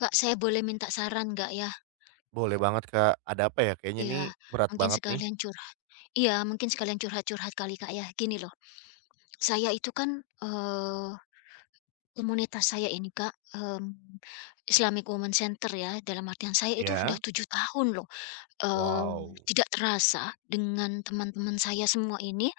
Kak, saya boleh minta saran nggak ya? Boleh banget, Kak. Ada apa ya? Kayaknya Iya, ini berat mungkin banget nih. sekalian curhat. Iya, mungkin sekalian curhat-curhat kali Kak ya. Gini loh, saya itu kan, komunitas saya ini Kak, mmm, Islamic Women Center ya, dalam artian saya itu sudah Iya. 7 tahun loh, eee, Wow. tidak terasa dengan teman-teman saya semua ini.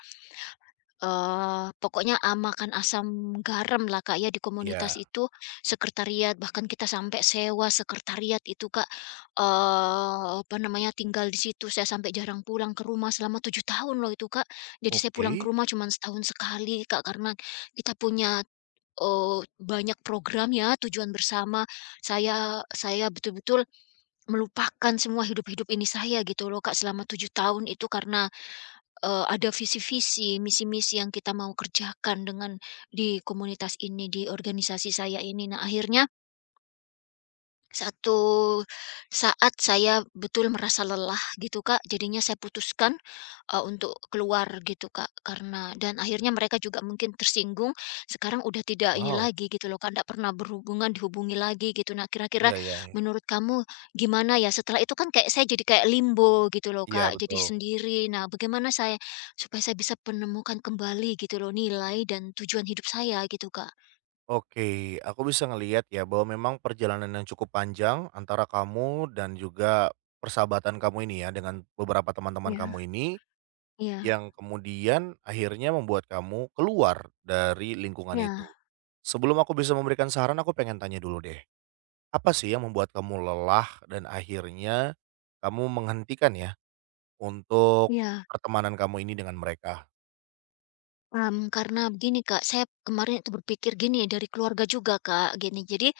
Pokoknya makan asam garam lah, Kak, ya, di komunitas Iya. itu, sekretariat, bahkan kita sampai sewa sekretariat itu, Kak. Apa namanya, tinggal di situ, saya sampai jarang pulang ke rumah selama 7 tahun loh itu, Kak. Jadi saya pulang ke Oke. rumah cuma setahun sekali, Kak, karena kita punya, banyak program ya, tujuan bersama. Saya betul-betul melupakan semua hidup-hidup ini saya gitu loh, Kak, selama 7 tahun itu karena ada visi-visi, misi-misi yang kita mau kerjakan dengan di komunitas ini, di organisasi saya ini. Nah, akhirnya satu saat saya betul merasa lelah gitu, Kak, jadinya saya putuskan, untuk keluar gitu, Kak, karena dan akhirnya mereka juga mungkin tersinggung, sekarang udah tidak ini Wow. lagi gitu loh, Kak, tidak pernah berhubungan, dihubungi lagi gitu. Nah, kira-kira Iya iya iya. menurut kamu gimana ya? Setelah itu kan kayak saya jadi kayak limbo gitu loh, Iya, Kak, jadi betul. sendiri. Nah, bagaimana saya supaya saya bisa menemukan kembali gitu loh nilai dan tujuan hidup saya gitu, Kak? Oke, aku bisa ngelihat ya bahwa memang perjalanan yang cukup panjang antara kamu dan juga persahabatan kamu ini ya dengan beberapa teman-teman Iya. kamu ini Iya. yang kemudian akhirnya membuat kamu keluar dari lingkungan itu. Iya, Sebelum aku bisa memberikan saran, aku pengen tanya dulu deh. Apa sih yang membuat kamu lelah dan akhirnya kamu menghentikan ya, untuk iya. pertemanan kamu ini dengan mereka? Mmm, karena begini Kak, saya kemarin itu berpikir gini dari keluarga juga Kak, gini. Jadi,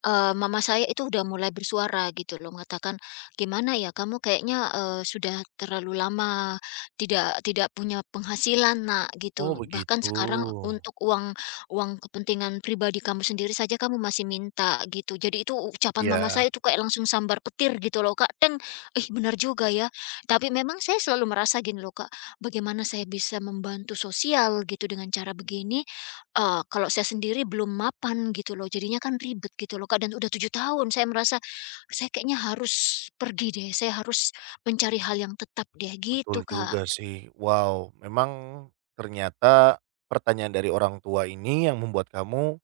Mama saya itu udah mulai bersuara gitu loh, mengatakan, "Gimana ya kamu kayaknya, sudah terlalu lama tidak tidak punya penghasilan, Nak," Oh gitu. "Bahkan begitu. sekarang untuk uang uang kepentingan pribadi kamu sendiri saja kamu masih minta," gitu. Jadi itu ucapan mama saya Ya itu kayak langsung sambar petir gitu loh, Kak, Teng, ih, benar juga ya. Tapi memang saya selalu merasa gini loh, Kak, bagaimana saya bisa membantu sosial gitu dengan cara begini, kalau saya sendiri belum mapan gitu loh, jadinya kan ribet gitu loh, Kak, dan udah 7 tahun saya merasa, saya kayaknya harus pergi deh, saya harus mencari hal yang tetap deh, betul gitu, Kak. juga sih. Wow, memang ternyata pertanyaan dari orang tua ini yang membuat kamu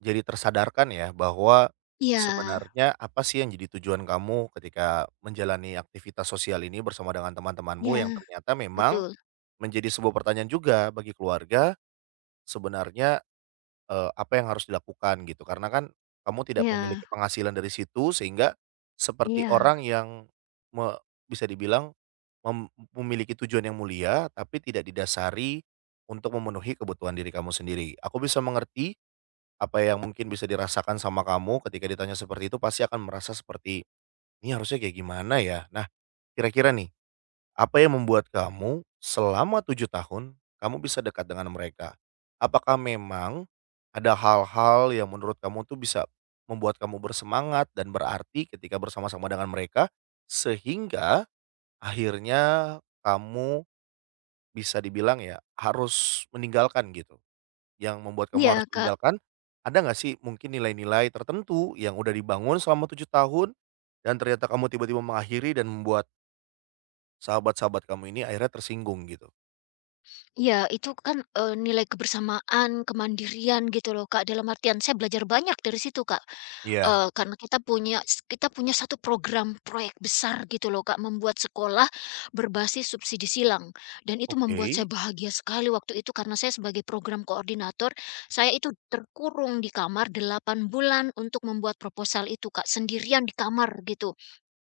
jadi tersadarkan ya, bahwa Iya, sebenarnya apa sih yang jadi tujuan kamu ketika menjalani aktivitas sosial ini bersama dengan teman-temanmu iya, yang ternyata memang betul. menjadi sebuah pertanyaan juga bagi keluarga. Sebenarnya apa yang harus dilakukan gitu, karena kan kamu tidak memiliki Iya, penghasilan dari situ, sehingga seperti iya, orang yang me bisa dibilang mem memiliki tujuan yang mulia tapi tidak didasari untuk memenuhi kebutuhan diri kamu sendiri. Aku bisa mengerti apa yang mungkin bisa dirasakan sama kamu ketika ditanya seperti itu, pasti akan merasa seperti, "Ini harusnya kayak gimana ya?" Nah, kira-kira nih, apa yang membuat kamu selama 7 tahun kamu bisa dekat dengan mereka? Apakah memang ada hal-hal yang menurut kamu tuh bisa membuat kamu bersemangat dan berarti ketika bersama-sama dengan mereka, sehingga akhirnya kamu bisa dibilang ya harus meninggalkan gitu? Yang membuat kamu harus iya, Kak. meninggalkan, ada nggak sih mungkin nilai-nilai tertentu yang udah dibangun selama 7 tahun dan ternyata kamu tiba-tiba mengakhiri dan membuat sahabat-sahabat kamu ini akhirnya tersinggung gitu? Iya, itu kan, nilai kebersamaan, kemandirian gitu loh, Kak. Dalam artian saya belajar banyak dari situ, Kak. Iya, Karena kita punya satu program proyek besar gitu loh, Kak, membuat sekolah berbasis subsidi silang. Dan itu oke. membuat saya bahagia sekali waktu itu karena saya sebagai program koordinator, saya itu terkurung di kamar 8 bulan untuk membuat proposal itu, Kak, sendirian di kamar gitu.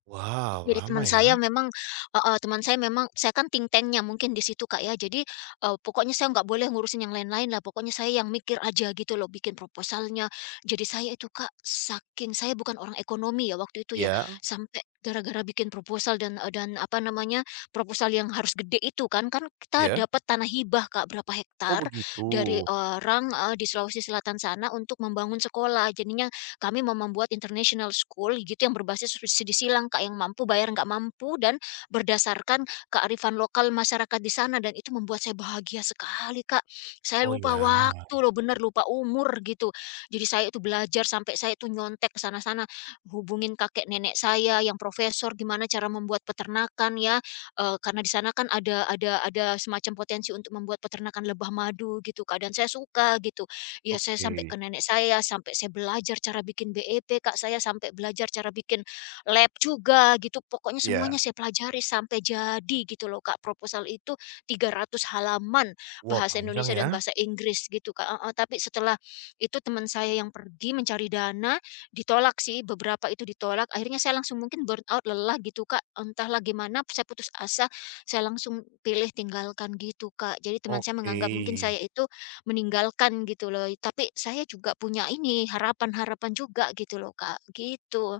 Wow, Jadi teman lama saya ya? memang heeh, teman saya memang saya kan think tank mungkin di situ, Kak, ya. Jadi, pokoknya saya nggak boleh ngurusin yang lain-lain lah, pokoknya saya yang mikir aja gitu loh, bikin proposalnya. Jadi saya itu, Kak, saking saya bukan orang ekonomi ya waktu itu ya, Iya sampai gara-gara bikin proposal dan, dan apa namanya, proposal yang harus gede itu kan, kita iya. dapat tanah hibah, Kak, berapa Oh hektar begitu. dari orang, di Sulawesi Selatan sana untuk membangun sekolah. Jadinya kami mau membuat international school gitu yang berbasis subsidi silang, Kak, yang mampu bayar nggak mampu dan berdasarkan kearifan lokal masyarakat di sana dan itu membuat saya bahagia sekali, Kak. Saya Oh lupa ya, waktu loh, bener lupa umur gitu. Jadi saya itu belajar sampai saya itu nyontek ke sana-sana, hubungin kakek nenek saya yang profesor gimana cara membuat peternakan ya. Eh, karena di sana kan ada semacam potensi untuk membuat peternakan lebah madu gitu, Kak, dan saya suka gitu ya saya oke. sampai ke nenek saya, sampai saya belajar cara bikin BEP, Kak, saya sampai belajar cara bikin lab juga gitu, pokoknya semuanya Iya. saya pelajari sampai jadi gitu loh, Kak. Proposal itu 300 halaman Wah bahasa panjang Indonesia dan ya. bahasa Inggris gitu, Kak heeh, tapi setelah itu teman saya yang pergi mencari dana, ditolak sih, beberapa itu ditolak, akhirnya saya langsung mungkin burnout lelah gitu, Kak, entahlah gimana saya putus asa, saya langsung pilih tinggalkan gitu, Kak. Jadi teman saya Oke. menganggap mungkin saya itu meninggalkan gitu loh, tapi saya juga punya ini, harapan-harapan juga gitu loh, Kak, gitu.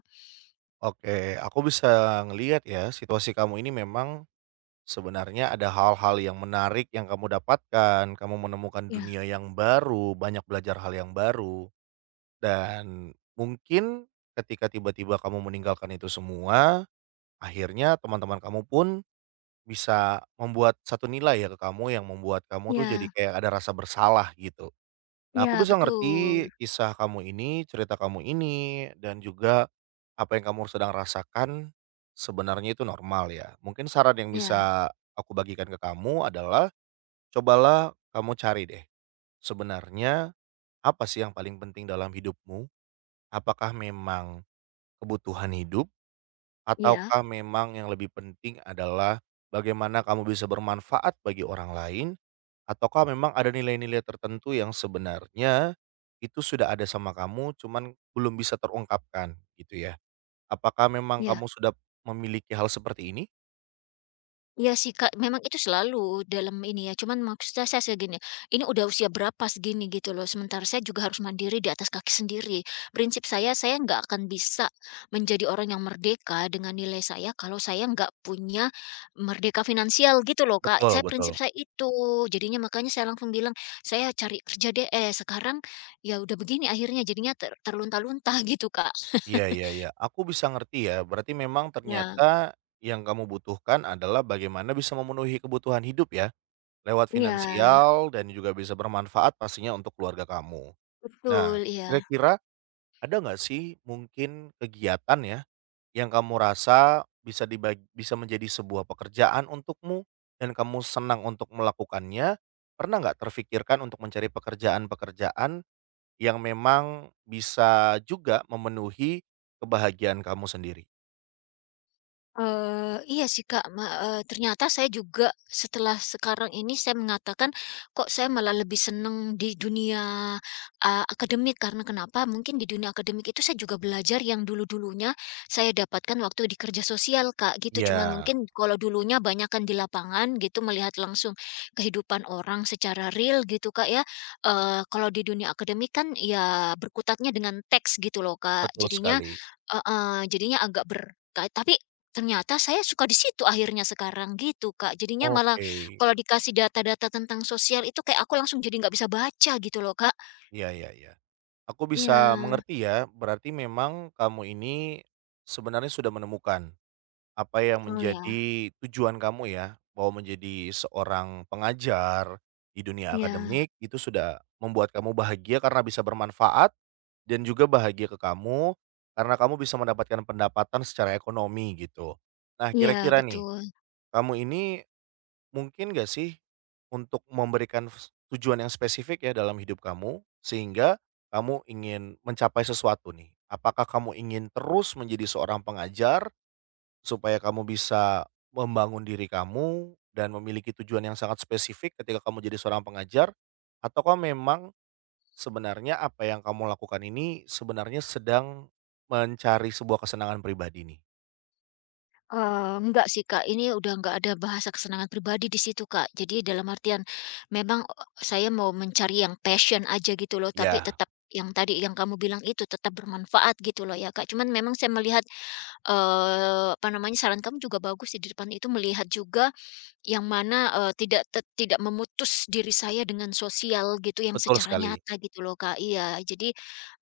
Oke, aku bisa ngelihat ya, situasi kamu ini memang sebenarnya ada hal-hal yang menarik yang kamu dapatkan, kamu menemukan Ya, dunia yang baru, banyak belajar hal yang baru, dan mungkin ketika tiba-tiba kamu meninggalkan itu semua, akhirnya teman-teman kamu pun bisa membuat satu nilai ya ke kamu yang membuat kamu tuh jadi ya, kayak ada rasa bersalah gitu. Nah, aku ya, bisa ngerti betul, kisah kamu ini, cerita kamu ini, dan juga apa yang kamu sedang rasakan sebenarnya itu normal ya. Mungkin saran yang ya, bisa aku bagikan ke kamu adalah, cobalah kamu cari deh sebenarnya apa sih yang paling penting dalam hidupmu. Apakah memang kebutuhan hidup? ya, Ataukah memang yang lebih penting adalah bagaimana kamu bisa bermanfaat bagi orang lain? Ataukah memang ada nilai-nilai tertentu yang sebenarnya itu sudah ada sama kamu, cuman belum bisa terungkapkan gitu ya? Apakah memang ya. kamu sudah memiliki hal seperti ini? Iya sih, Kak, memang itu selalu dalam ini ya, cuman maksudnya saya segini, ini udah usia berapa segini gitu loh, sementara saya juga harus mandiri di atas kaki sendiri. Prinsip saya nggak akan bisa menjadi orang yang merdeka dengan nilai saya kalau saya nggak punya merdeka finansial gitu loh, Kak. Saya Betul prinsip betul. saya itu. Jadinya makanya saya langsung bilang, "Saya cari kerja deh, eh sekarang ya udah begini akhirnya jadinya terlunta-lunta gitu, Kak." Iya iya iya, aku bisa ngerti ya, berarti memang Ya, ternyata yang kamu butuhkan adalah bagaimana bisa memenuhi kebutuhan hidup ya, lewat iya, finansial, dan juga bisa bermanfaat pastinya untuk keluarga kamu. betul, Nah, iya. kira-kira ada nggak sih mungkin kegiatan ya, yang kamu rasa bisa dibagi, bisa menjadi sebuah pekerjaan untukmu dan kamu senang untuk melakukannya? Pernah nggak terfikirkan untuk mencari pekerjaan-pekerjaan yang memang bisa juga memenuhi kebahagiaan kamu sendiri? Iya sih Kak, ternyata saya juga setelah sekarang ini saya mengatakan, kok saya malah lebih seneng di dunia, akademik karena kenapa? Mungkin di dunia akademik itu saya juga belajar yang dulu-dulunya saya dapatkan waktu di kerja sosial Kak, gitu. Cuman Iya, mungkin kalau dulunya banyakan di lapangan gitu, melihat langsung kehidupan orang secara real gitu Kak ya, kalau di dunia akademik kan ya berkutatnya dengan teks gitu loh Kak, betul jadinya sekali. heeh, jadinya agak ber ka tapi ternyata saya suka di situ akhirnya sekarang gitu, Kak. Jadinya malah Oke, kalau dikasih data-data tentang sosial itu kayak aku langsung jadi nggak bisa baca gitu loh, Kak. iya iya iya. Aku bisa Iya. mengerti ya, berarti memang kamu ini sebenarnya sudah menemukan apa yang Oh ya, menjadi tujuan kamu ya, bahwa menjadi seorang pengajar di dunia iya. akademik itu sudah membuat kamu bahagia karena bisa bermanfaat, dan juga bahagia ke kamu karena kamu bisa mendapatkan pendapatan secara ekonomi gitu. Nah, Iya kira-kira nih, betul. kamu ini mungkin gak sih untuk memberikan tujuan yang spesifik ya dalam hidup kamu, sehingga kamu ingin mencapai sesuatu nih? Apakah kamu ingin terus menjadi seorang pengajar supaya kamu bisa membangun diri kamu dan memiliki tujuan yang sangat spesifik ketika kamu jadi seorang pengajar, ataukah memang sebenarnya apa yang kamu lakukan ini sebenarnya sedang mencari sebuah kesenangan pribadi nih? Enggak sih, Kak, ini udah nggak ada bahasa kesenangan pribadi di situ, Kak. Jadi dalam artian memang, saya mau mencari yang passion aja gitu loh, tapi Ya, tetap yang tadi yang kamu bilang itu tetap bermanfaat gitu loh ya, Kak. Cuman memang saya melihat, apa namanya, saran kamu juga bagus sih di depan itu melihat juga yang mana, tidak memutus diri saya dengan sosial gitu yang betul secara sekali, nyata gitu loh, Kak. Iya, jadi,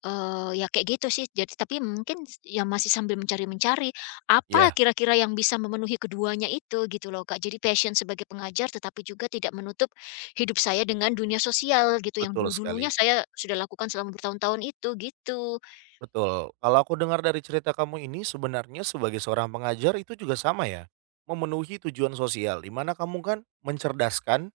ya kayak gitu sih. Jadi tapi mungkin ya masih sambil mencari-mencari, apa ya kira-kira yang bisa memenuhi keduanya itu gitu loh, Kak. Jadi passion sebagai pengajar tetapi juga tidak menutup hidup saya dengan dunia sosial gitu, yang betul dulu-dulunya sekali, saya sudah lakukan selama bertahun-tahun itu, gitu. betul. Kalau aku dengar dari cerita kamu, ini sebenarnya sebagai seorang pengajar itu juga sama ya, memenuhi tujuan sosial, di mana kamu kan mencerdaskan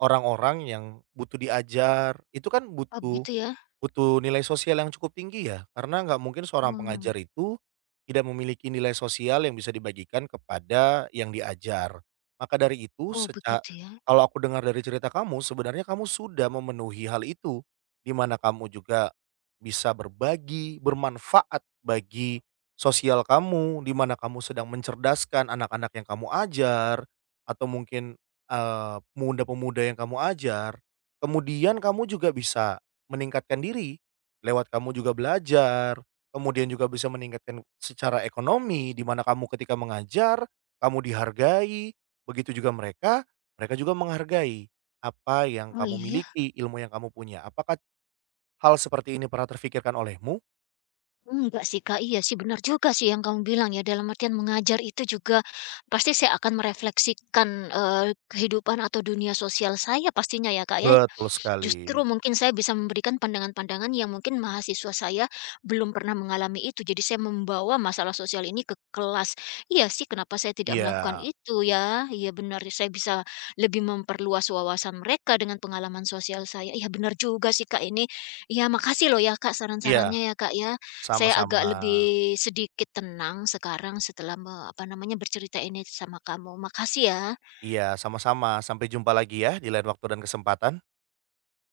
orang-orang yang butuh diajar. Itu kan Oh butuh begitu ya? Butuh nilai sosial yang cukup tinggi ya, karena nggak mungkin seorang pengajar Oh. itu tidak memiliki nilai sosial yang bisa dibagikan kepada yang diajar. Maka dari itu Oh seca begitu ya? Kalau aku dengar dari cerita kamu, sebenarnya kamu sudah memenuhi hal itu, di mana kamu juga bisa berbagi, bermanfaat bagi sosial kamu, di mana kamu sedang mencerdaskan anak-anak yang kamu ajar, atau mungkin, pemuda-pemuda yang kamu ajar. Kemudian kamu juga bisa meningkatkan diri, lewat kamu juga belajar, kemudian juga bisa meningkatkan secara ekonomi, di mana kamu ketika mengajar, kamu dihargai, begitu juga mereka, mereka juga menghargai apa yang Oh kamu iya ya. miliki, ilmu yang kamu punya. Apakah hal seperti ini pernah terfikirkan olehmu? Enggak sih, Kak. Iya sih, benar juga sih yang kamu bilang ya, dalam artian mengajar itu juga pasti saya akan merefleksikan, kehidupan atau dunia sosial saya pastinya ya, Kak, ya, Betul sekali. justru mungkin saya bisa memberikan pandangan-pandangan yang mungkin mahasiswa saya belum pernah mengalami itu. Jadi saya membawa masalah sosial ini ke kelas. Iya sih, kenapa saya tidak melakukan Iya, itu ya? Iya benar, saya bisa lebih memperluas wawasan mereka dengan pengalaman sosial saya. Iya benar juga sih Kak ini. Iya makasih loh ya Kak iya, saran-sarannya ya Kak ya. Saya agak sama-sama. lebih sedikit tenang sekarang setelah apa namanya bercerita ini sama kamu. Makasih ya. Iya, sama-sama. Sampai jumpa lagi ya di lain waktu dan kesempatan.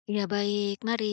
Iya baik, mari.